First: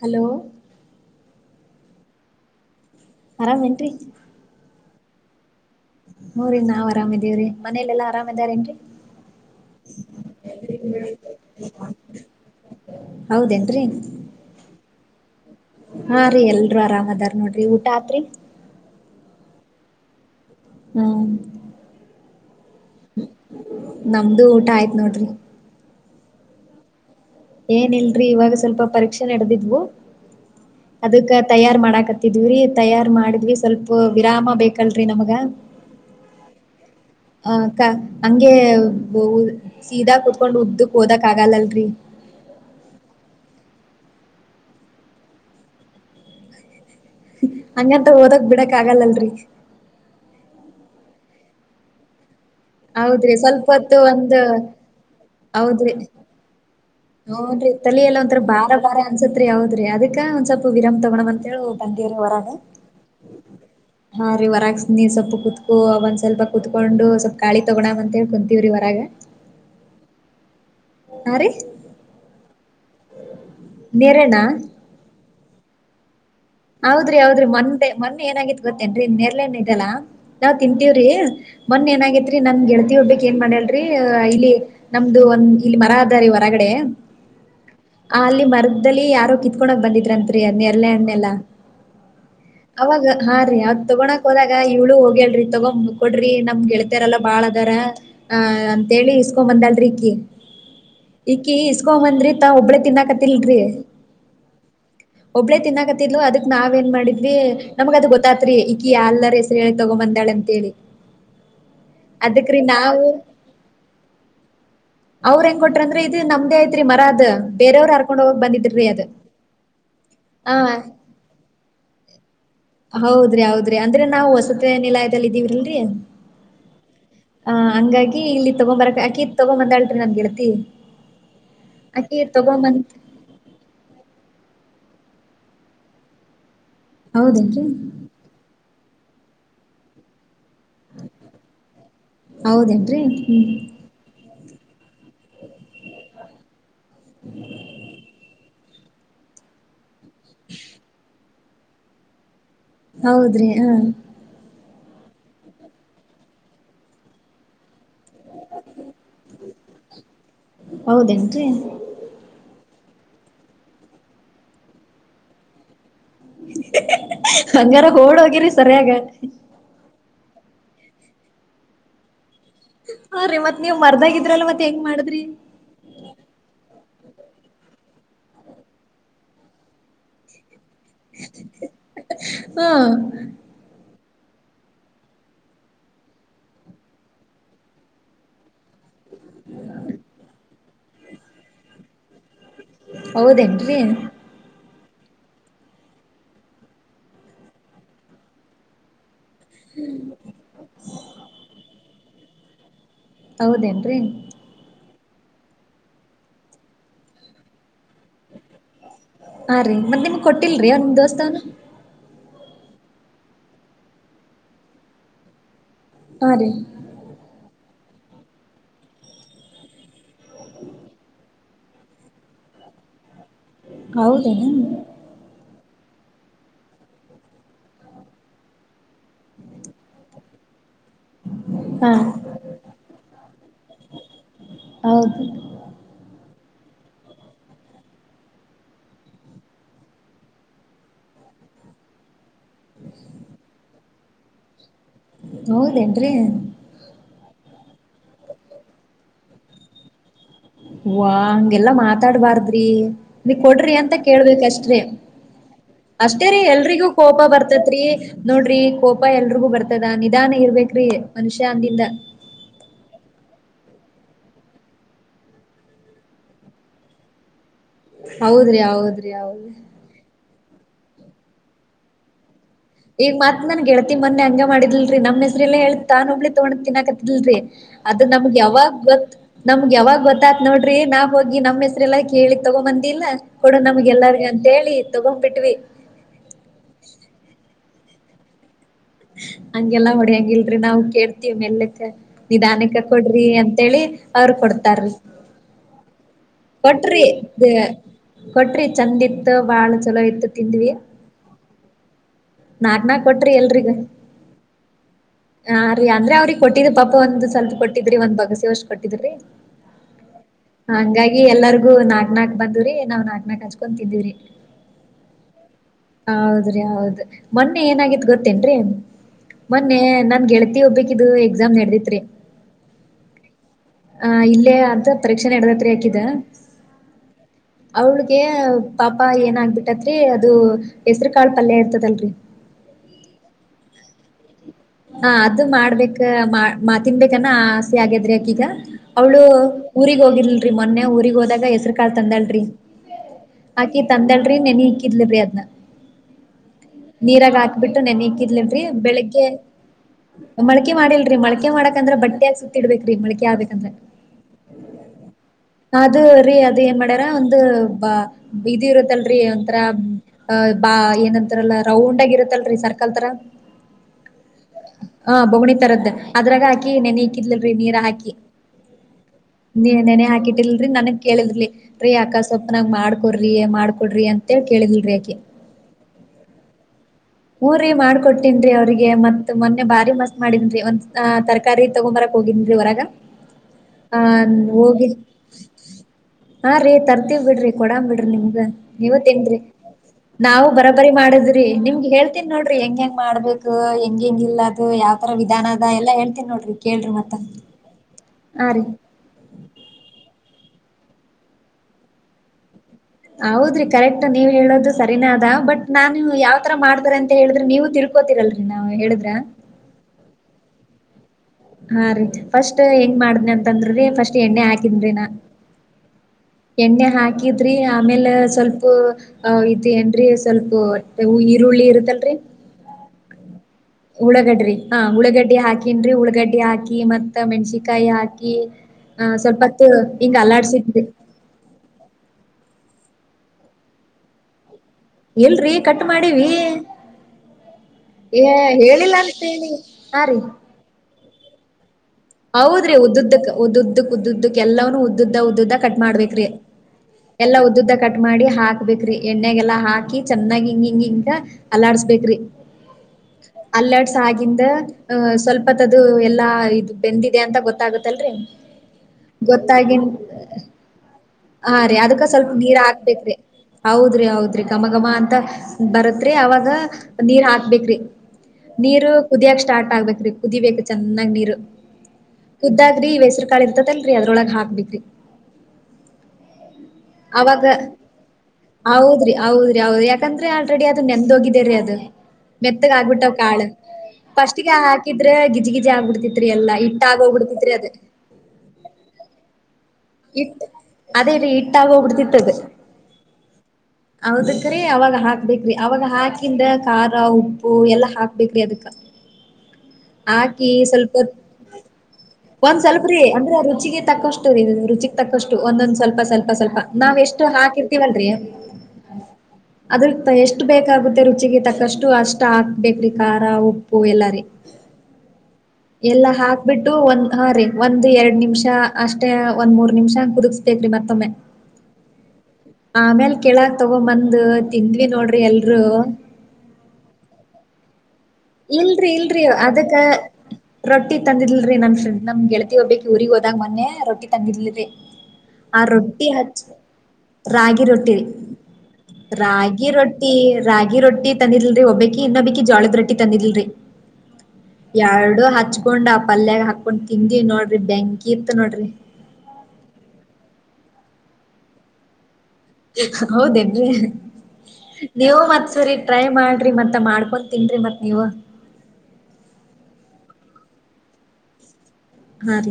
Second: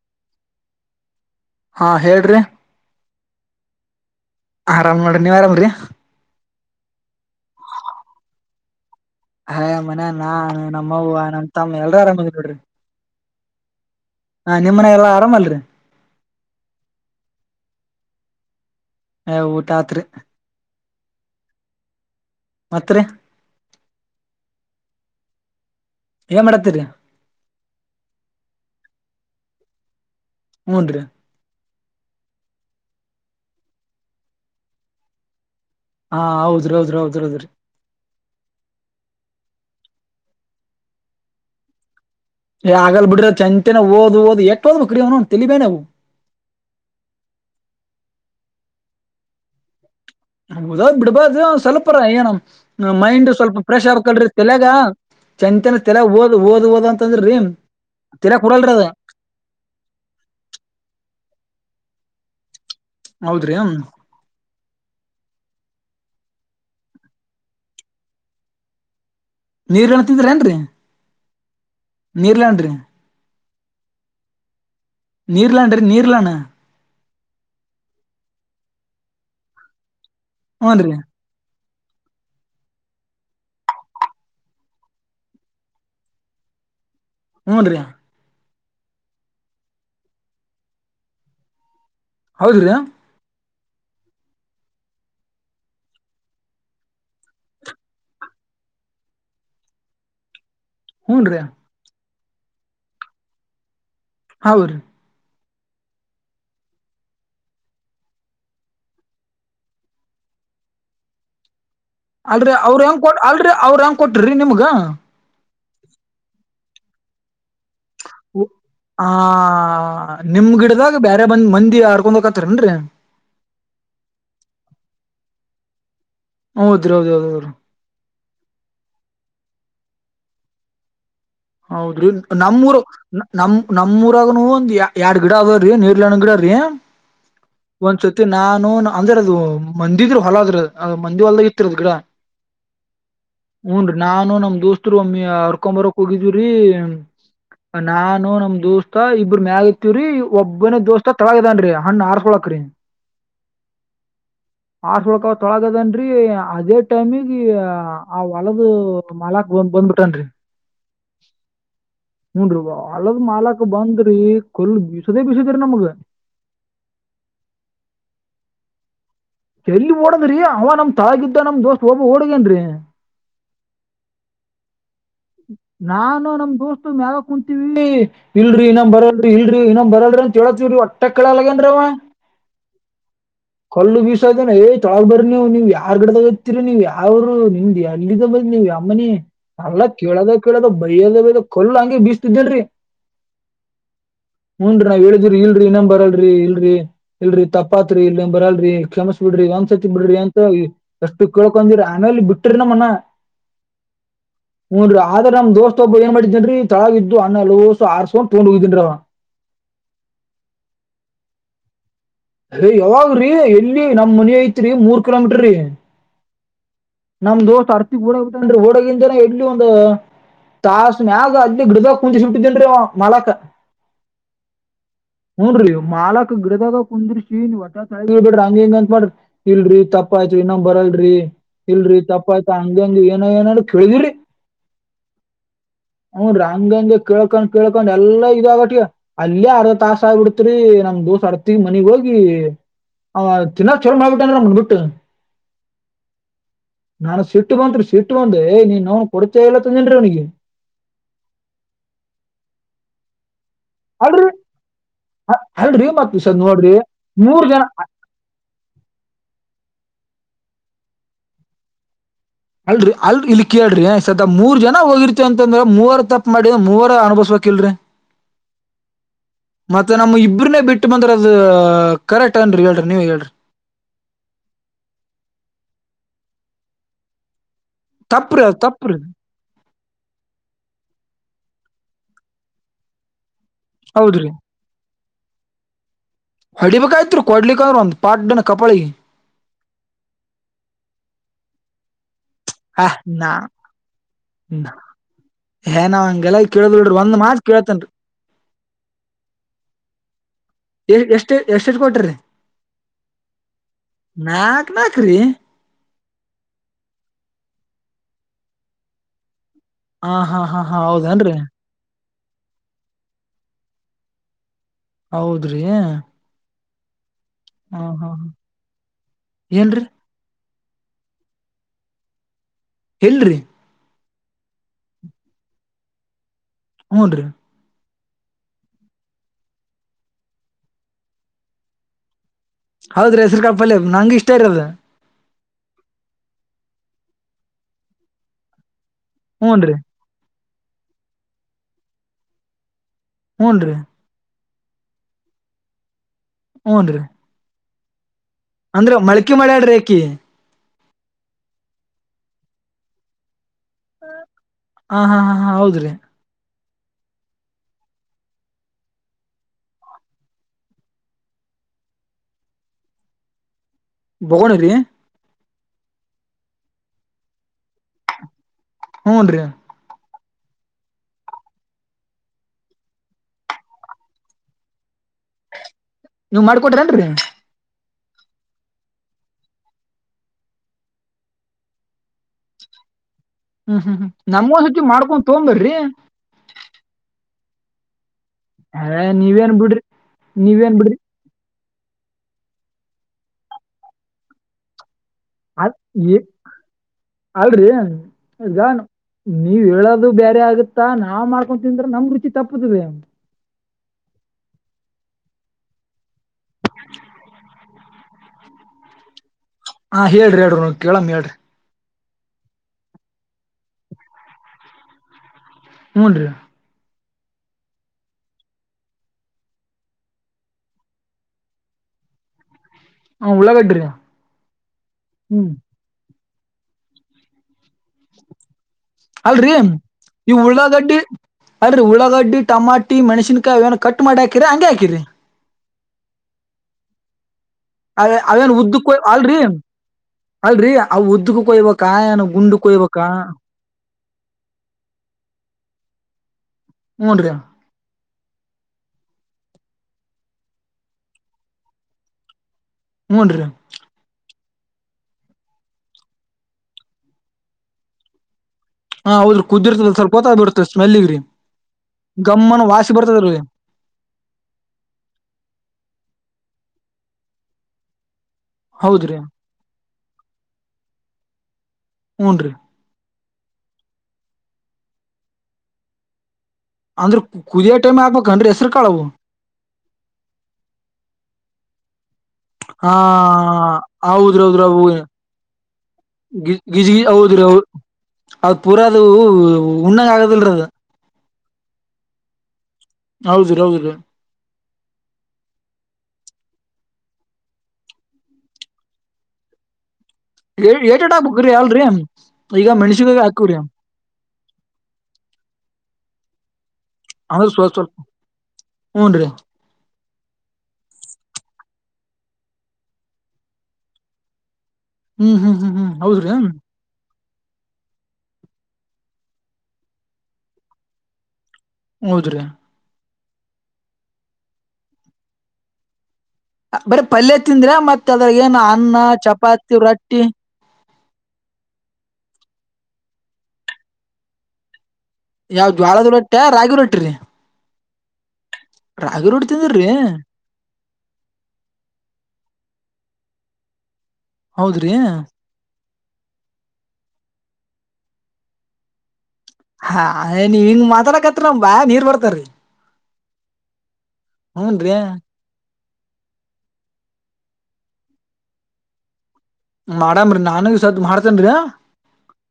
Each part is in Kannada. ಹಲೋ ಹಾ ಹೇಳ್ರಿ ಆರಾಮ ಏನ್ರೀ ಆರಾಮ ನೋಡ್ರಿ ನೀವು ಆರಾಮ ರೀ ಹೂರಿ ನಾವ್ ಅರಾಮ್ ಇದೀವ್ರೀ ಮನೇಲೆ ಎಲ್ಲಾ ಅರಾಮ್ ಇದ್ದಾರೇನ್ರೀ ಹಯ ಮನ ನಾ ನಮ್ಮವಂತಮ್ಮ ಎಲ್ರ ಆರಾಮ್ದಿ ನೋಡ್ರಿ ಹೌದೇನ್ ರೀ ಹಾ ನಿಮ್ ಮನ ಎಲ್ಲಾ ಆರಾಮಲ್ರಿ ಹಾ ರೀ ಎಲ್ರು ಆರಾಮ್ದಾರ ನೋಡ್ರಿ ಊಟ ಆತ್ರಿ ಊಟ ಆತ್ರಿ ಹ್ಮ ಮತ್ರಿ ನಮ್ದು ಊಟ ಆಯ್ತ ನೋಡ್ರಿ ಏನ್ ಮಾಡತಿರಿ ಏನ್ ಇಲ್ರರಿ ಇವಾಗ ಸ್ವಲ್ಪ ಪರೀಕ್ಷೆ ನಡೆದಿದ್ವು ಹೂನ್ರಿ ಅದಕ್ಕ ತಯಾರು ಮಾಡ ಕತ್ತಿದ್ವಿರಿ ತಯಾರ್ ಮಾಡಿದ್ವಿ ಸ್ವಲ್ಪ ವಿರಾಮ ಬೇಕಲ್ರರಿ ನಮ್ಗ ಹಾ ಹೌದ್ರೌದ್ ಹೌದ್ರ [unintelligible] ಹಂಗೆ ಸೀದಾ ಕುತ್ಕೊಂಡ್ ಉದ್ದಕ್ ಓದಕ್ ಆಗಲ್ಲಲ್ರಿ ಆಗಲ್ ಬಿಡ್ರ ಚಂತನ ಓದ ಓದು ಎಕ್ ಹೋದ್ ಮ ಕ್ರೀವನ ತೇಲಿ ಬೇನವು ಹಂಗಂತ ಓದಕ್ ಬಿಡಕ್ ಆಗಲ್ಲಲ್ರಿ ಹೋಧೋಧು ಬಿಡ್ಬಾರ್ದ ಸ್ವಪರ ಏನ ಮೈಂಡ್ ಹೌದ್ರಿ ಸ್ವಲ್ಪ ಫ್ರೆಶ್ ಆಗ್ ಹೊತ್ತು ಬೇಕಲ್ರಿ ಒಂದ್ ತಲೆಗ ಚಂದ ಚಂದ ತಲೆಗ ಓದು ಓದ್ ಓದ ಹೌದ ರಿ ತಲ ಎೆಲ್ಲ ಒಂಥರ ಬಾರ ಬಾರ ಅನ್ಸತ್ರಿ ಹೌದ್ರಿ ಅದಕಂದ ಸ್ವಲ್ಪ ವಿರಮ್ ತಗೋಳ ಅಂತೇಳ ಬಂದೆವ ಹೊರಗೆ ಹೌದ್ರಿ ಹಾ ರೀ ಹೊರಗ ನೀ ಸೊಪ ಕೂತ್. ಒಂದ್ ಸ್ವಲ್ಪ ಕುತ್ಕೊಂಡು ಸ್ವಲ್ಪ ಗಾಳಿ ತಗೋನಾಕ ಅಂತಿ ಕುಂತೀವ್ರಿ ಹೊರಗ. ನೀರ್ ಣ ತಿದ್ರ ಏನ್ರರಿ. ಹಾ ರಿ. ನಿರ್ಲ ಹಣ್ರಿ. ನೆರಣ. ನಿರ್ಲ ಹಣ್ಣ ರೀ ನೀರ್ಲ ಹಣ್ಣ. ಹೌದ್ರಿ ಹೌದ್ರಿ ಮಂದೆ ಮೊನ್ ಏನಾಗತ್ ಗೊತ್ತೇನ್ರೀ ಇನ್ ನೆರ್ಲ ಹಣ್ಣ ಇದಲ್ಲಾ ನಾವ್ ಹೂನ್ರಿ ತಿಂತೀವ್ರೀ. ಮೊನ್ನೆ ಏನಗೇತ್ರಿ ನಮ ಗೆಳತಿ ಒಬ್ಬಾಕಿ ಏನ್ ಮಾಡ್ಯಲ್ರರಿ ಇಲ್ಲಿ ನಮ್ದು ಒಂದ್ ಇಲ್ಲಿ ಮರ ಅದಾರಿ ಹೊರಗಡೆ. ಹೂನ್ರಿ ಆ ಅಲ್ಲಿ ಮರದದಲ್ಲಿ ಯಾರೋ ಕಿತ್ಕೊಂಡಕ ಬಂದಿದ್ರಂತ್ರಿ ಅದ್ ನೇರಳೆ ಹಣ್ಣೆಲ್ಲಾ. ಹೌದ್ರಿ ಅವಾಗ ಹಾ ರೀ. ತಗೋಳಕ್ ಹೋದಾಗ ಇವ್ಳು ಹೋಗಲ್ರಿ ತಗೊ ಕೊಡ್ರಿ ನಮ್ಗೆಳಳ್ತಾರಲ್ಲಾ ಬಾಳ್ ಅದಾರ ಅ. ಅಂತ ಹೇಳಿ ಇಸ್ಕೊ ಬಂದಲ್ರಿ ಇಕಿ. ಹೂನ್ರಿ ಇಕಿ ಇಸ್ಕೊ ಬಂದ್ರಿ ತಾ ಒಬಳೆ ತಿನ್ನಾಕತಿಲ್ರರಿ. ಹೌರ. ಒಬ್ಬೇ ತಿನ್ಮಕದೀದ್ಲು ಅದ. ನಾವ್ ಏನ್ ಮಾಡಿದ್ವಿ ನಮಗ ಅದು ಗೊತ್ತಾತ್ರಿ ಈಕಿ ಅಲ್ಲ್ಲಾರ ಹೆಸರು ಹೇಳಿ ತಗೊ ಬಂದಾಳ ಅಂತ ಹೇಳಿ. [inaudible] ಅಲ್ರೀ ಅವ್ರ ಹೆಂಗ ಕೊ ಅಲ್ರರಿ ಅವ್ರ್ ಹೆಂಗ ಕೊಟ್ರಿ ನಿಮ್ಗ. ಕೊಟ್ರ ಅಂದ್ರೆ ಇದು ನಮ್ದೇ ಐತ್ರಿ ಮರ ಅದ. ಓ ಆ ನಿಮ್ ಆ ಗಿಡದಾಗ ಬೇರೆ ಬಂದ್ ಮಂದಿ ಹರ್ಕೊಂಡ. ಹೌದ್ರಿ ಹೌದ್ರಿ ಅಂದ್ರೆ ನಾವು ಹೊಸತ ನಿಲಯದಲ್ಲಿ ಇದ್ದೀವ್ರಲ್ರರಿ. ಹೌದ್ರಿ ಹೌದ್ ಹೌದ್ ಹೌದ್ರಿ ಹ ಹಂಗಾಗಿ ಇಲ್ಲಿ ತಗೊಂಬರಕ್ ಆಕಿ. ತೊಗೊಂಡು ಬಂದಾಳ ರಿ ನಮ್ಮ ಗೆಳತಿ. ಹೌದ್ರಿ ಅಕಿ ನಮ್ಮೂರ ತಗೊಂಬಂದ ನಮ ನಮ್ಮೂರಾಗ ನೋ ಒಂದ್ಯಾಾ. ಎರಡ್ ಗಿಡ ಅದಾವ್ರಿ ನೀರ್ಲ ಗಿಡ ರೀ ಹೌದೇನ್ರಿ ಒಂದ್ಸತಿ ನಾನು. ಅಂದ್ರೆ ಅದು ಮಂದಿದ್ರ ಅದು ಹೊಲದರಿ. ಆ ಮಂದಿ ಹೊಲ್ದಾಗ ಇತ್ ರಿ ಆದ ಗಿಡ ಹೌದೇನ್ರಿ ಹ್ಮ್ ಹುನ್ರಿ ನಾನು ನಮ್ದ. ದೋಸ್ತರು ಒಮ್ಮಿ ಹರಿಕೊಂಡ ಬರಕ್ ಹೋಗಿದವ್ರೀ ನಾನು ನಮ. ದೋಸ್ತ ಇಬ್ಬ್ರ ಮ್ಯಾಗ ಐತಿವ್ರೀ ಒಬ್ಬನೇ ದೋಸ್ತ ತಳಗದನ್ರರಿ ಹಣ್ಣ ಅರಸ್ಕೋಲಕ್ರಿ. ಹೌದ್ರಿ ಹಾ. ಆರ್ಳ್ಕ ತೊಳಗದನ್ರಿ ಅದೇ ಟೈಮಿಗೆ. ಆ ಹೊಲದು ಮಾಲಾಕ್ ಒಬ್ಬ ಬಂದ್ಬಿಟನ್ರಿ. ಹೌದೇನ್ರಿ. ಹೊಲದ ಮಾಲಕ್ ಬಂದ್ರೀ ಕಲ್ಲ ಬೀಸದೇ ಬಿಸಿದಿ ನಮಗ. ಹಂಗಾರ ಓಡ ಹೋಗಿರಿ ಸರಿಯಾಗ. ಎಲ್ಲಿ ಓಡ ಹೋಗದ್ರಿ ಅವ ನಮ್ ತೆಲಗಿದ್ದ ಗ ನಮ್ ದೋಸ್ತ್ ಒಬ್ಬ ಓಡ ಹೋಗ್ಯಾನ್ರಿ. ನೀವು ಮರ್ದಾಗ ಇದ್ರಲ್ಲ ಮತ್ತ ಹೆಂಗ ಮಾಡ. ನಾನು ನಮ ದೋಸ್. ಮ್ಯಾವ ಕುಂತೀವಿ ಇಲ್ರಿ ಇನ್ನೊ ಬರಲ್ರಿ ಇಲ್ರರಿ ಇನ್ನೊ ಬರಲ್ರಿ ಅಂತ ಹೇಳೇಳ. ಒಟ್ಟ ಕಳ ಲಗಂದ ಹಾ ಕಲ್ಲು ಬಿ. ಇಷ್ಟನಏ್ಳಗ ಬರಿ ನೀವು ನೀವವು ಯಾರ್ ಗಿಡದ ಹ್ ಹಾಕಿ ತ್ತೀರಿ ನೀವು ಯಾವ ಊರ ಮುಂದೆ ನೀಮ್ದ್ ಎಲ್ಲಿದ ಬಂದ ನೀವವು ಅಮ್ಮನಿ. ಅಲ್ಲ. ಬೈಯದ ಕಲ್ಲ ಹಂಗೆ ಬೀಸತಿದ್ದೇಲ್ರಿ. ಹೌದ್ಯೆನ್ರಿ. ಹೂನ್ರಿ ನಾವ್ ಹೇಳಿದ್ವಿ ರಿ ಇಲ್ರರಿ ಇನ್ನ್ ಬರಲ್ರರಿ ಇಲ್ರರಿ ಇಲ್ರರಿ ತಪ್ಪಾತ್ರಿ ಇಲ್ ಬರಲ್ರರಿ ಕ್ಷಮ. ಬಿಡ್ರಿ ಒಂದ್ಸತಿ ಬಿಡ್ರಿ ಅಂತ ಎಷ್ಟು ಕೇಳ್ಕೊೊಂಡ್ವಿರಿ ಆಮೇಲೆ ಬಿಟ್ರಿ ನಮ್ಮನ. ಹೌದೇನ್ರರಿ. ಹೂಂ ರಿ ಆದ್ರ ನಮ ದೋಸ್ತ ಒಬ್ಬ ಏನ್ ಮಾಡಿದ್ನೇರಿ ತಳಗಿದ್ದು ಅಣ್ಣ ಹೋಸ ಆರ್ಸಕೊಂಡು ತಗೊಂಡ್ ಹೋಗಿದ್ನ ಅವ. ಹಾರೀ ಮತ್ ನಿಮ್ಗ್ ಕೊಟ್ಟಿಲ್ರಿ ಅವ್ನ್ ನಿಮ್ ದೋಸ್ತವ್ನು. ಅರೆ ಯಾವಾಗ್ರೀ ಎಲ್ಲಿ ನಮ್ ಮನಿ ಐತ್ರಿ ಮೂರ್ ಕಿಲೋಮೀಟರ್ ರೀ. ಹಾ ರೀ. ನಮ್ ದೋಸ್ತ್ ಆಡ್ಸಿ ಊರ ಬಿಟಾನ್ರಿ ಓಡಗಿಂದನ ಇಲ್ಲೀ ಒಂದು. ತಾಸ್ಮ್ಯಾಗ ಅಲ್ಲಿ ಗಿಡ್ದಾಗ್ ಕುಂದ್ರಿಸ್ ಬಿಟ್ಟುದಾನ್ರಿ ಆವ ಮಾಡಾಕ. ಹೌದೇನ. ಮಾಲಕ ಗಿಡ್ದಾಗ ಕುಂದ್ರುಶಿ ನೀ ಹೊಟರ ಸಾಯಂಗಿಲ್ ಬಿಡ್ರಿ ಹಂಗ ಹಿಂಗ ಅಂತ ಮಾಡ್ರ ಇಲ್ರಿ ತಪಾಯಿತ್ರಿ. ನನ್ ಬರಲ್ರಿ. ಹಾ ಇಲ್ರಿ ತಪಯ್ತ್ ಹಂಗೆ ಇಂಗೆ ಏನೊ ಏನಾನೊ ಕೇಳಿದಿರಿ ಹೌದು ಹೂ ರ. ಹಂಗಂಗೆ ಕೇಳ್ಕೊಂಡ್ ಕೇಳ್ಕೊಂಡ್ ಎಲ್ಲಾ ಇದಾಗಟ್ಗೆ ಅಲ್ಲೇ ಅರ್ಧ ತಾಸ ಆಗ್ಬುತ್ರಿ ನಮ್ ದೋಸ ಅರ್ತಿ. ಮನಿಗ್ ಹೋಗಿ ಆವ ತಿನ್ನಕ್ ಚಲು ಮಾಡ್ಬಿಟ್ಟನ್ರೀ ನಮೂನ್ ಬಿಟ್ಟು. ಹೌದೇನ್ರೀ. ನಾ ಸಿಟ್ಬಂತ್ರಿ ಸಿಟ್ಬಂದ್ ನೀನ್ [unintelligible] ಕೊಡ್ತೀಯಾ ಇಲ್ ಅಂತ್ ಅಂದೇನ್ರಿ ಅವ್ನಿಗೆ. ಹೂ ಹಂಗೆಲ್ಲಾ ಮಾತಾಡ್ಬಾರ್ದ್ರಿ ನೀ ಕೊಡ್ರಿ ಅಂತ ಅಲ್ರಿ ಕೇಳ್ಬೇಕಷ್ಟ್ರೀ. ಅಲ್ರಿ ಮತ್ ಅಷ್ಟೇ ರೀ ಸದ್ ನೋಡ್ರಿ ಎಲ್ರಿಗೂ ಕೋಪ ಮೂರ್ ಜನ ಬರ್ತತ್ರಿ ನೋಡ್ರಿ ಕೋಪ ಎಲ್ರಿಗೂ ಬರ್ತತ್. ತದ ನಿಧಾನ ಇರ್ಬೇಕ್ರಿ ಮನುಷ್ಯನ್ದಿಂದ. ಅಲ್ರಿ ಅಲ್ ಇಲ್ ಕೇಳ್ರಿ ಸದ ಮೂರ್ ಜನ ಹೋಗಿರ್ತೀವ್ ಅಂತಂದ್ರ ಮೂವರು ತಪ್ ಮಾಡಿವ್ ಮೂವರ ಅನುಭಸ್ಬೇಕ್. ಕಿಲ್ರಿ ಹೌದ್ರಿ ಹೌದ್ರಿ ಹೌದ್ ಮತ್ತೆ ನಮ್ ಇಬ್ರುನ್ನೇ. ಬಿಟ್ ಬಂದುರದು ಕರೆಕ್ಟ್ ಏನ್ರಿ ಹೇಳ್ರಿ ನೀವೇ ಈಗ ಹೇಳ್ರಿ. ಮತ್ತ್ ನನ್ ಗೆಳತಿ ಮೊನ್ನೆ ಹಂಗೆ ಮಾಡಿದುಳ್ರಿ ನಮ್ಮ್ ಹೆಸ್ರೇಲ್ಲಾ ಹೇಳಿ ತಾನೊಬ್ಳೆ ತಗೊಂಡ್ ತಿನ್ನಾಕತೀದುಳ್ರಿ. ಅದು ನಮಗ್ ತಪ್ಪ್ರಿ ಅದ್ ಯಾವಾಗ್ ತಪ್ಪ್ರಿ ಗೊತ್ ನಮಗ್ ಯಾವಾಗ್ ಗೊತ್ತಾತ್ ನೋಡ್ರಿ ನಾವ್ ಹೋಗಿ ನಮ್ ಹೆಸ್. ಎಲ್ಲಾ ಕೇಳಿ ತಗೊಂಬಂದಿ ಇಲ್ಲಾ ಕೊಡು ನಮಗೆಲಾರ್ಗು ಹೌದ್ರಿ ಅಂತ್ ಹೇಳಿ ತಗೊಂಬಿಟ್ವಿ. ಹೊಡಿಬೇಕೈತ್ರಿ ಕೊಡ್ಲಿಕಂದ್ರು ಒಂದ್ ಪಡಾನಾಗ್. ಹಂಗೆಲ್ಲ ಹೊಡಿಯಾಗಿಲ್ರಿ ನಾವ್ ಕೇಳ್ತೀವ್ ಮೆಲುಕ. ನಿಧಾನುಕ ಆ ಕೊಡ್ರಿ ನಾ ಅಂತೇಳಿ ಅವ್ರ್ ನಾ- ಕೊಡ್ತಾರ್ರಿ. ಏ ನಾವ್ ಹಂಗೆಲ್ಲ ಕೇಳದ್ ಬಿಡ್ರಿ ಕೊಟ್ರಿ ಒಂದ್ ಮಾತ್ ಕೇಳ್ತೇನ್ರಿ ಕೊಟ್ರಿ ಚಂದ್ ಇತ್ತು ಬಾಳ ಚಲೋ ಇತ್ತು. ತಿಂದ್ವಿ ಎ ಎಷ್ಟು ಎಷ್ಟ್ ಎಷ್ಟ್ ಕೊಟ್ರುರಿ. ನಾಕ್ ನಾಕ್ ಕೊಟ್ರಿ ಎಲ್ರಿಗು ನಾಕ್ ನಾಕ್ರಿ ಹಾ ರೀ. ಅಂದ್ರೆ ಅವ್ರಿಗ್ ಕೊಟ್ಟಿದೆ ಒಂದ್ ಸೋಲ್ಪ್ ಕೊಟ್ಟಿದ್ರಿ ಒಂದ್ ಬಗಿಸೇ ವಾಷ್ಟ ಕೊಟ್ಟಿದ್ರಿ. ಹಾ ಹಾ ಹಾ ಹಾ ಹಂಗಾಗಿ ಹೌದನ್ರಿ ಎಲ್ಲರ್ಗು ನಾಕ್ ನಕ್ ಬಂದ್ವು ರೀ ನಾವ್ ನಾಕ್ ನಕ್ ಹಂಚ್ಕೊಂಡ್ ತಿಂದುವ್ ರೀ. ಹೌದ್ರಿ. ಹೌದ ಮೊನ್ನೆ ಹಾ ಏನಾಗಿತ್ ಹಾ ಹಾ. ಗೊತ್ತೇನ್ರೀ ಮೊನ್ನೆ. ಏನ್ರಿ ನನ್ ಗೆಳತಿ ಹೋಬೇಕಿದು ಎಕ್ಸಾಮ್ ನೆಡ್ದಿತ್ರಿ. ಎಲ್ರಿ. ಹ ಇಲ್ಲೇ ಅರ್ಧ ಪರೀಕ್ಷೆ ನಡ್ದತ್ರಿ ಹಾಕಿದ. ಹೂ ನ್ರೀ. ಅವ್ಳ್ಗೆ ಪಾಪ ಏನಾಗ್ಬಿಟ್ಟತ್ರಿ ಅದು ಹೆಸ್ರುಕಾಳ ಪಲ್ಯ ಇರ್ತದಲ್ರಿ. ಹೌದ್ರೀ ಹೆಸ್ರುಕಳ್ ಪಲ್ಯ ನಂಗು ಇಷ್ಟ ರೀ ಅದು. ಹಾ ಅದು ಮಾಡ್ಬೇಕ ಮಾ ಮಾತಿಂನ್ಬೇತನ ಆಸೆ ಆಗ್ಯಾದ್ರಿ ಅಕಿಗಾ. ಅವ್ಳು ಹ್ಞೂನ್ರಿ ಊರಿಗ್ ಹೋಗಿಲ್ರಿ ಮೊನ್ನೆ ಊರಿಗ್ ಹೋದಾಗ ಹೆಸ್ರುಕಾಳ್ ತಂದಳ್ರಿ. ಹ್ಞೂನ್ರಿ ಆಕಿ ತಂದಳ್ರಿ ನೆನಿ ಇಕ್ಕಿದ್ಲು ರೀ ಅದ್ನ. ಹ್ಞೂನ್ರಿ ನೀರಾಗಕ್ಬಿಟು ನೆನಿಕ್ಕಿದ್ಲು ರೀ ಅಂದ್ರ ಬೆಳಿಗ್ಗೆ ಮಳಕಿ ಮಾಡ್ಯಾಡ್ರಿ ಆಕಿ ಮಳ್. ಮಳ್ಕೆ ಮಾಡಿಲ್ರಿ ಮಳ್ಕೆ ಮಾಡಕಂದ್ರ ಬಟ್ಯಾಗ್ ಸುತ್ತಿಡ್ಬೇಕ್ರಿ ಮಳ್ಕೆ ಆಬೇಕ್. ದ್ ಹಾ ಹಾ ಹಾ ಹಾ ಹೌದ್ರಿ ಅದು ರೀ ಅದ್. ಅದು ಏನ್ ಮಾಡ್ಯಾರ ಒಂದು ಬ ಇದು ಇರುತ್ತಲ್ರಿ ಒಂತರ ಬಾ ಏನದ್. ತರಲ್ಲ ರೌಂಡಾಗಿರುತ್ತಲ್ರಿ ಸರ್ಕಲ್ ತರ. ಬೌಲ್ನೆರಿ. ಹಾ ಬೊಗಣಿ ತರದ್ ಅದ್ರಾಗ ಹಾಕಿ ನೆನೆಕ್ಕಿದ್ಲು ರೀ ನೀರ ಹಾಕಿ ಹ್ಞೂನ್ರಿ ನೆನೆ ಹಾಕಿದ್. ಇಲ್ರಿ ನನ್ಗ್ ಕೇಳಿದ್ಲು ರೀ ಅಕ್ಕ ಸ್ವಪ್ ನಂಗ್ ಮಾಡ್ಕೊರೀ ಮಾಡ್ಕೊಡ್ರಿ ಅಂತೇಳ್ ಕೇಳಿದ್ಲು ರೀ ಆಕಿ. ನೀವ್ ಮಾಡ್ಕೊಟ್ರೆನ್. ಹ್ಮೂ -ರಿ -ಮಾಡ್ ಕೊಟ್ಟನ್- ರಿ- ಅವ್ರಿಗೆ ಮತ್ ಮೊನ್ನೆ ಬಾರಿ ಮಸ್ತ್ ಮಾಡಿದನ್- ರಿ- ಒಂದ್ ತರಕಾರಿ ತಗೊಂಬರಕ್ ಹೋಗನ್- ರಿ- ಹೊರಾಗ. ಹ್ಮ್ ಹ್ಮ್ ಹ ಹ್ಮ್ ನಮ್ಮೂ ಸತಿ -ಹೋಗಿ ಮಾಡ್ಕೊಂಡ್ ತೊಂಬರ್ರಿ -ಹಾ -ರೀ -ತರ್ತೀವಿ ಬಿಡ್ರಿ ಕೊಡನ್ ಬಿಡ್ರಿ ನಿಮಗ್ ಗ್ -ನೀವೆ ಏ ತಗೆದ್ರಿ ನೀವೇನ್ ಬಿಡ್ರಿ ನಾವು ನೀವೇನ್ ಬರಾಬರಿ ಬಿಡ್ರಿ ಮಾಡಿದ್ರರಿ ನಿಮ್ಗೆ ಹೇಳ್ತೀನ್ ನೋಡ್ರಿ- ರಿ -ಹೆಂಗ ಹೆಂಗ್ ಮಾಡ್ಬೇಕು ಹೆಂಗ ಹೆಂಗ ಇಲ್ಲ ಅದು ಯಾಕ್. ಥರ ವಿಧಾನ ಅದ ಅದ್ ಎಲ್ಲಾ ಏ ಹೇಳ್ತೀನ್ ನೋಡ್ರಿ ಕೇಳ್ರಿ ಮತ್ತ ಅಲ್ರಿ ಹ ಈಗ -ರೀ- ನೀವ್ ಹೇಳೋದು ಬೇರೆ ಆಗುತ್ತಾ ನಾವ್ ಮಾಡ್ಕೊಂತಿಂದ್ರ ನಮ್ ರುಚಿ ತಪ್, ಹೌದ್ರಿ ಕರೆಕ್ಟ್ ನೀವು ಹೇಳೋದು ಸರಿನಅದ ಬಟ್ ನಾನು ವ್ ಯಾವ್ ತರ ಮಾಡ್ತಾರೆ ಅಂತ ಹೇಳಿದ್ರೆ ನೀವು ತಿಳ್ಕೋತ್ತಿರಲ್ರಿ ನಾ- ಹೇಳಿದ್ರಾ ಹ -ಹೇಳ್ರಿ ಹೇಳ್ರಿ ಕೇಳಮ್ಮ ಹೇಳ್ರಿ ಹಾ -ರೀ -ಫಸ್ಟ್ ಹೆಂಗ್ ಮಾಡ್ದನಿ ಅಂತಂದ್ರೀ ಫಸ್ಟ್ ಎಣ್ಣೆ ಹಾಕನ್ದ್ರಿ ನಾ- ಹೂನ್ರಿ ಎಣ್ಣೆ ಹಾಕ್ ಹಾಕಿದ್ರಿ ಆಮೇಲೆ ಸ್ವಲ್ಪ- ಅ -ಇತಿ ಏನ್ರೀ ಸ್ವಲ್ಪ ಈರುಳ್ಳಿ ಇರತ್ತಲ್ರಿ. ಹ [inaudible] [unintelligible] ಹ ಉಳ್ಳಾಗಡ್ಡ್ರಿ ಉಳ್ಳಗಡ್ರಿ -ಹಾ -ಉಳ್ಳಗಡ್ಡಿ ಹ್ಮ್ ಹಾಕಿನ್- ರಿ ಉಳ್ಳಗಡ್ಡಿ ಗಟ್ಟಿ ಹಾಕಿ ಮತ್ತ ಮೆಣಸನ್ಕಾಯಿ ಹಾಕಿ. ಆ ಅಲ್ರಿ ಸ್ವಲ್ಪತ್ತು ಹಿಂಗ್ -ಈ ಅಲ್ಲಾಡ್ಸಿದ್ರಿ -ಉಳ್ಳಾಗಡ್ಡಿ ಅಲ್ರಿ ಉಳ್ಳಾಗಡ್ಡಿ. ಟಮಟಿ ಮೆಣಸಿಕಾಯಿ ಏನ್ ಕಟ್ ಮಾಡಾಕಿರ ಹಂಗೆ ಹಾಕ್. ಇಲ್ರಿ ಕಟ್ ಮಾಡಿವಿ. ಅವೆ ಅವೇನು ಉದ್ದಕ್ ಅಲ್ರಿ ಹಾ ರೀ ಅಲ್ರಿ ಅವು ಉದ್ದಕ್ಕೂಯ್ಬಕ್. ಕಾಯನ ಗುಂಡು ಕೊಯ್ಬೇಕ. ಉದ್ದುದ್ದಕ್ಕೆ ಎಲ್ಲನ್ನು ಉದ್ದದ್ದ ಉದ್ದದ್ದ ಕಟ್ ಮಾಡ್ಬೇಕ್ರೀ ಹೂನ್ರಿ ಎಲ್ಲಾ ಉದ್ದದ್ದ ಕಟ್. ಕಟ್ ಮಾಡಿ ಹಾಕ್ಬೇಕ್ರಿ ಎಣ್ಣೆಗೆಲ್ಲಾ ಹಾಕಿ ಚೆನ್ನಾಗ್ ಹಿಂಗಿಂಗ ಹಿಂಗ ಅಲಾಡ್ಸ್ಬೇಕ್ರಿ. ಹೂನ್ರಿ ಅಲ್ಲರ್ಟ್ಸ್ ಆಗಿಂದ ಹ ಸ್ವಲ್ಪತದು ಎಲ್ಲಾ ಇದು. ಬೆಂದಿದೆ ಅಂತ ಗೊತ್ತಾಗತ್ತಲ್ರಿ, ಹಾ ಹೌದ್ರಿ ಗೊತ್ತಾಗಿನ್ ಕುದಿರ್ತದಲ್ವ ಸ್ವಲ್ಪ ವತ್ ಇರ್ತರಿ ಸ್ಮೆಲ್ಲಿಗೆ ರಿ ಹಾ ರೀ ಅದಕ್ಕ ಸ್ವಲ್ಪ ಗಮ್ಮ್ ನೀರ್ ಅನ್ನ ವಾಸಿ ಹಾಕ್ಬೇಕ್ರಿ. ಬರ್ತದ್ ರಿ- ಹೌದ್ರಿ ಹೌದ್ರಿ ಗಮಗಮ ಅಂತ ಬರತ್ರಿ ಅವಾಗ, ನೀರ್ ಹಾಕ್ಬೇಕ್ರಿ ನೀರು ಹೌದ್ರಿ ಕುದಿಯಕ್ ಸ್ಟಾರ್ಟ್ ಆಗ್ಬೇಕ್ರಿ ಕುದಿಬೇಕು ಚೆನ್ನಾಗ್ ನೀರು. ಹೂನ್ರಿ ಕುದ್ದಾದ್ರಿ ಇವಸ್ರು ಕಾಳ್ಇರ್ತದಲ್ರಿ ಅದ್ರೊಳಗ್ ಹಾಕ್ಬಕ್ರಿ. ಅಂದ್ರ ಅವಾಗ ಕುದಿಯ ಟೈಮ್ ಹಾಕ್ಬೇಕನ್ರಿ ಹೆಸರು ಕಾಳವು ಹೌದ್ರಿ ಹೌದ್ರಿ ಹೌದ್ರಿ ಯಾಕಂದ್ರೆ ಆಲ್ರೆಡಿ ಅದು ನೆಂದೋಗಿದೆ -ರಿ -ಅದು. [inaudible] ಮೆತ್ತೆಗ್ ಹಾ ಆಗ್ಬಿಟ್ಟಾವ್ ಕಾಳು ಫಸ್ಟ್ ಹೌದ್ರಿ ಹೌದ್ರಿ ಅವು ಹಾಕಿದ್ರೆ ಗಿಜಿ ಗಿಜಿ ಆಗ್ಬಿಡ್ತಿತ್ರಿ ಎಲ್ಲಾ ಇಟ್ಟಗೋಗ್. ಕುದ್ರುೌ ಅದ್ ಪೂರ ದೂವ್ ಹಿಟ್ ಅದೇ- ರಿ- ಹಿಟ್ಟಾಗೋಬಿಡ್ತಿತದ್. ಹೌದ್ರಿ ಹೌದ್ರಿ ಹೌದಕ್ಕ್ರೀ ಅವಾಗ ಹಾಕ್ಬೇಕ್ರಿ ಅವಾಗ ಹಾಕಿಂದ. ಕಾರ ಉಪ್ಪು ಎಲ್ಲಾ ಹಾಕ್ಬೇಕ್ರಿ ಅದಕ್ಕ. ಹಾಕಿ ಏ ಸ್ವಲ್ಪ ಏಟ್ ಏಟ್ ತ್ ಹಾಕ್ಬೇಕ್ರಿ ಅಲ್ರಿ ಒಂದ್ ಈಗ ಸ್ವಲ್ಪ -ರೀ- ಮೆಣಸಿನ್ಕಾಯಿ ಅಂದ್ರೆ ಹಾಕವ್ರಿ ರುಚಿಗೆ ತಕ್ಕಷ್ಟು -ರಿ -ರುಚಿ ತಕ್, ತಕ್ಕಷ್ಟು ಒಂದೊಂದ್ ಸ್ವಲ್ಪ ಸ್ವಲ್ಪ ಸ್ವಲ್ಪ ನಾವ್ ಎಷ್ಟು ಅಂದ್ರ ಸ್ವಲ್ಪ ಸ್ವಲ್ಪ ಹಾಕಿರ್ತಿವಲ್ರಿ. ಹೂನ್ರಿ ಅದ್ರುತ್ ಎಷ್ಟು ಬೇಕಾಗುತ್ತೆ ರುಚಿಗೆ ತಕ್ಕಷ್- ಅಷ್ಟ ಅಷ್ಟ ಹಾಕ್ಬೇಕೇ್ರಿ ಖಾರ ಉಪ್ಪು ಎಲ್ಲಾರಿ ಹ್ಮ್ ಹ್ಮ್ ಹ್ಮ್ ಹ್ಮ್ ಎಲ್ಲಾ ಹೌದ್ರಿ ಹಾಕ್ಬಿಟ್ಟು ಒಂದ ಹಾ -ರೀ- ಒಂದ್ ಎರಡ್ ನಿಮಿಷ ಅಷ್ಟೇ ಒಂದ್ ಮೂರ್ ನಿಮಿಷ ಕುದುಗ್ಸ್ಬೇಕ್ರಿ ಮತ್ತೊಮ್ಮೆ- ಹೌದ್ರಿ ಕೆಳಾಕ್ ತಗೊ ಬಂದ್ ತಿಂದ್ವಿ ನೋಡ್ರಿ ಎಲ್ರುೂ ಬರ ಪಲ್ಯ ತಿಂದ್ರ ಮತ್ತೆ ಇಲ್ರರಿ ಇಲ್ರರಿ ಅದಕ್ಕ ರೊಟ್ಟಿ ತಂದಿದಿಲ್ರಿ ನಮ್ ಫ್ರೆಂಡ್ ನಮ್ ಗೆಳತಿ ಹೋಗ್ಬಿ ಇವಊ್ರರಿಗೆ ಹೋದಾಗ ಮೊನ್ನೆ ರೊಟ್ಟಿ ತಂದಿರ್ಲಿದೆ. ಆ ಯಾವ್ -ರೊಟ್ಟಿ ಜ್ವಾಳದ ಹಚ್ಚ ರೊಟ್ಟ್ಯಾ ರಾಗಿ ರೊಟ್ಟಿರಿ ರಾಗಿ ರೊಟ್ಟಿ. ರೊಟ್ಟಿ ರಾಗಿ ತಿಂದಿರ್ರಿ ರೊಟ್ಟಿ ರಾಗಿ ರೊಟ್ಟಿ ತಂದಿರ್ಲ್ರಿ ಒಬ್ಬಿಕಿ ಇನ್ನೊಬಕಿ ಜೋಳದ್ ರೊಟ್ಟಿ. ಲ್ರಿ ಹೌದ್ರಿ ಎಾರ್ಡು ಹಚ್ಕೊಂಡ್ ಅ ಪಲ್ಯಾಗ ಹಾಕೊಂಡು ತಿಂದಿವವಿ ನೋಡ್ರಿ ಬೆಂಕಿ ಇತ್ ನೋಡ್ರಿ ಹಾ ಅ ನೀವ್ ಹಿಂಗ ಮಾತಾಡಕತ್ರಿ ಅ ಬಾ ನೀರ್ ಬರ್ತಾರೀ ಹೌದೇನ್ರಿ ಹೂನ್ ರೀ ನೀವು ಮತ್ಸರಿ ಟ್ರೈ ಮಾಡ್ರಿ ಮತ್ತ ಮಾಡ್ಕೊ ತಿನ್ ಮತ್ತ್ ನೀವು ಮಾಡಾಮ್ರಿ ನಾನು ಸದ ಮಾಡ್ತೇನ್ರೀ ಹ್ಮ್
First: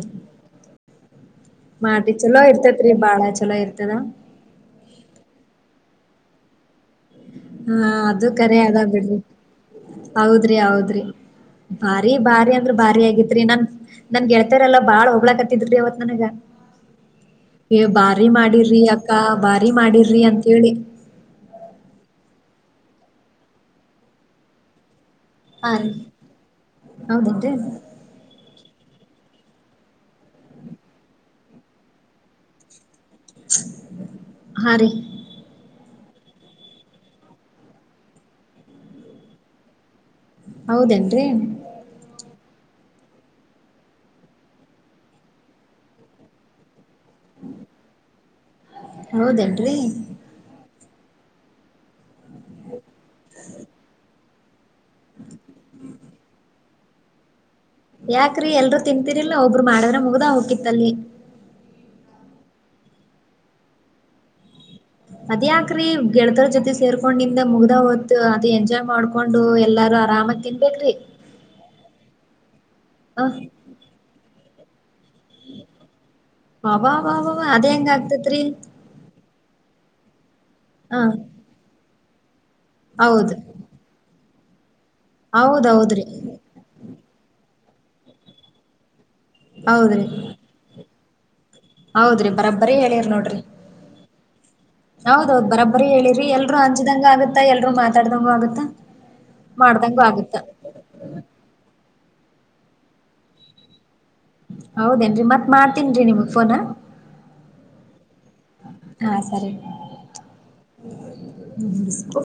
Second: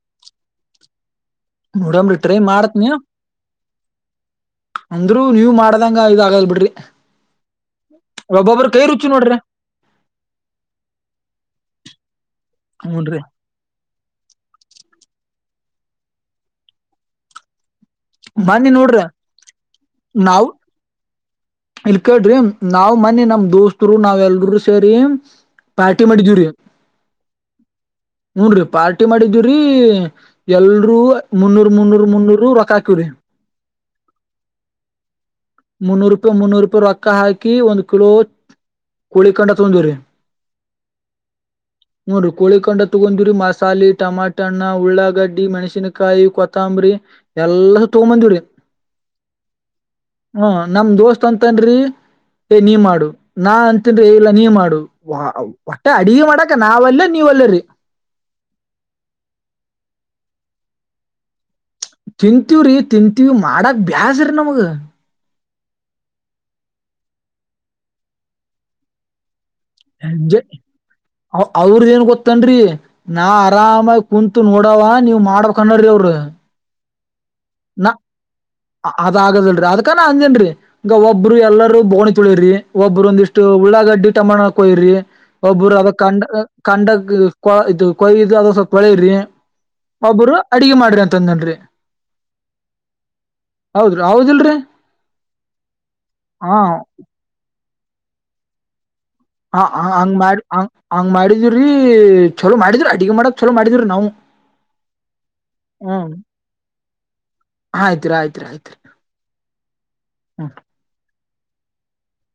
[inaudible] ನೋಡಂಬ್ರಿ ಟ್ರೈ ಮಾಡತ್ ನೀಯ ಬಾಳ ಚಲೋ ಇರ್ತದ ಅಂದ್ರೂ ನೀವ ಮಾಡ ಅಂಗ ಇದದು ಆಗಲ್ ಬಿಡ್ರಿ ಹಾ ಅದು ಕರೆ ಒಬ್ಬೊಬ್ಬ್ರ ಅದ ಕೈ ರುಚಿ ಬಿಡ್ರಿ ನೋಡ್ರಿ ಹೌದ್ರಿ ಹೌದ್ರಿ ಬಾರಿ ಭಾರಿ ಅಂದ್ರೆ ಭಾರಿ ಹೂನ್ರಿ ಆಗಿತ್ರಿ ನನ್ ನನ್ ಗೆಳ್ತರಲ್ಲ ಬಾಳ್ ಹೋಗ್ಳಾಕ ಅವತ್ ನನಗ ಏ ಬಾರಿ ಮನ್ನಿ ಮಾಡಿರ್ರಿ ನೋಡ್ರಿ ಅಕ್ಕಾ ಬಾರಿ ಮಾಡಿರ್ರಿ ನಾವ್ ಅಂತೇಳಿ ಇಲ್ ಕೇಳ್ರಿ ನಾವ್ ಮನೆ ನಮ್ ದೋಸ್ತರು ನಾವ್ ಎಲ್ರು ಸೇರಿ ಹಾ ರೀ ಪಾರ್ಟಿ ಮಾಡಿದವಿರಿ ಹೌದೇನ್ರಿ [unintelligible] ಪಾರ್ಟಿ ಮಾಡಿದವ್ರೀ ಎಲ್ರುೂ ಮುನ್ನೂರ್ ಮುನ್ನೂರ್ ಮುನ್ನೂರ್ ರೊಕ್ಕ ಹಾಕವ್ರಿ ಹರಿ ಮುನ್ನೂರು ರೂಪಾಯಿ ಮುನ್ನೂರು ರೂಪಾಯಿ ರೊಕ್ಕ ಹಾಕಿ ಒಂದ್ ಕಿಲೋ ಕೋಳಿಕಂಡ ತೊಂದ್ರಿ ಹೌದೇನ್ರರಿ ಕೊಂಡ ತಗೊಂಡರಿ ಮಸಾಲೆ ಟಮಾಟಣ್ಣ ಉಳ್ಳಾಗಡ್ಡಿ ಮೆಣಸಿನಕಾಯಿ ಕೊತ್ತಂಬರಿ ಎಲ್ಲ ತಗೊಂಬಂದಿರಿ ಹೌದೇನ್ರಿ ಹ್ಮ ನಮ್ ದೋಸ್ತ್ ಅಂತನ್ ಏ ನೀ ಮಾಡು ನಾ ಅಂತನ್ ಇಲ್ಲ ನೀ ಮಾಡು ವ ಹೊಟ್ಟೆ ಅಡಗ ಮಾಡಕ ನಾವ್ಲ್ಲ ನೀವ್ ಅಲ್ಲರರಿ ಯಾಕ್ರಿ ಎಲ್ರು ತಿನ್ಂತರಿಲ್ಲ ಒಬ್ರು ಮಾಡಿದ್ರ ಮುಗ್ದ ಹೋಗಕಿತ್ತಲ್ಲಿ ತಿಂತೀವ್ರೀ ತಿಂತೀವಿ ಮಾಡಾಕ್ ಬ್ಯಾಸ್ರೀ ನಮಗ ಅದ್ಯಾಕ್ರಿ ಗೆಳತರ ಜೊತೆ ಸೇರ್ಕೊಂಡಿಂದ ಮುಗ್ದ ಹೊತ್ ಅದ ಎಂಜಾಯ್ ಮಾಡ್ಕೊಂಡು ಎಲ್ಲಾರು ಜ ಆರಾಮಾಗಿ ತಿನ್ಬೇಕ್ರಿ ಅವ್ರದ ಏನ್ ಗೊತ್ತನ್ರಿ ಹ ನಾ ಆರಾಮಾಗಿ ಕುಂತು ನೋಡವ ನೀವ್ ಮಾಡ ಕನ್ನಡ್ರಿ ಅವರು ಅವ ವ ಅವ ಅದ್ ಹೆಂಗ ಆತರಿ ಅದ್ ಆಗದಲ್ರರಿ ಅದ್ಕಾನ ಅಂದೇನ್ರರಿ ಈಗ ಹ ಒಬ್ಬರು ಎಲ್ಲಾರೂ ಬೋಣಿ ತುಳಿರಿ ಒಬ್ರು ಹೌದು ಒಂದಿಷ್ಟು ಉಳ್ಳಾಗಡ್ಡಿ ತಟಮ್ಮಣಕ್ಯ್ರಿ ಒಬ್ಬರು ಅದ ಹೌದೌದ್ರಿ ಕಂಡ ಕಂಡಕ್ ಕೊ ಇದು ಕೊಯ್ ಇದು ಅದ್ ಸ್ವಲ್ಪ ಹೊಳ್ರಿ ಹೌದ್ರಿ ಒಬ್ಬರು ಅಡಗೆ ಮಾಡ್ರಿ ಅಂತ ಅಂದನ್ ಹೌದ್ರಿ ಬರಾಬ್ಬರಿ ಹೇಳಿರ್ ನೋಡಿರಿ ಹೌದ್ರಿ ಹೌದಿಲ್ರಿ ಹೌದೌದು್ ಬರಾಬ್ಬರಿ ಹೇಳಿರಿ ಎಲ್ರರು ಹಾ ಹಂಜದಂಗ ಆಗುತ್ತಾ ಎ ರು ಮಾತಾಡ್ದಂಗ ಆಗುತ್ತಾ ಹ ಹಂಗ್ ಮಾಡಿ ಹ ಹಂಗ್ ಮಾಡಿದ್ರಿ ಚಲೋ ಮಾಡಿದ್ರು ಅಡಿಗೆ ಮಾಡಕ್ ಚಲೋ ಮಾಡಿದ್ರು ನಾವು ಹೌದೇನ್ರಿ ಮತ್ತ್ ಮಾಡ್ತೀನ್ರಿ ನಿಮಗ್ ಫೋನಾ ನಿದ್ರೇ ಆಯ್ತ್ರಿ. ಹ್ಮಿಸ್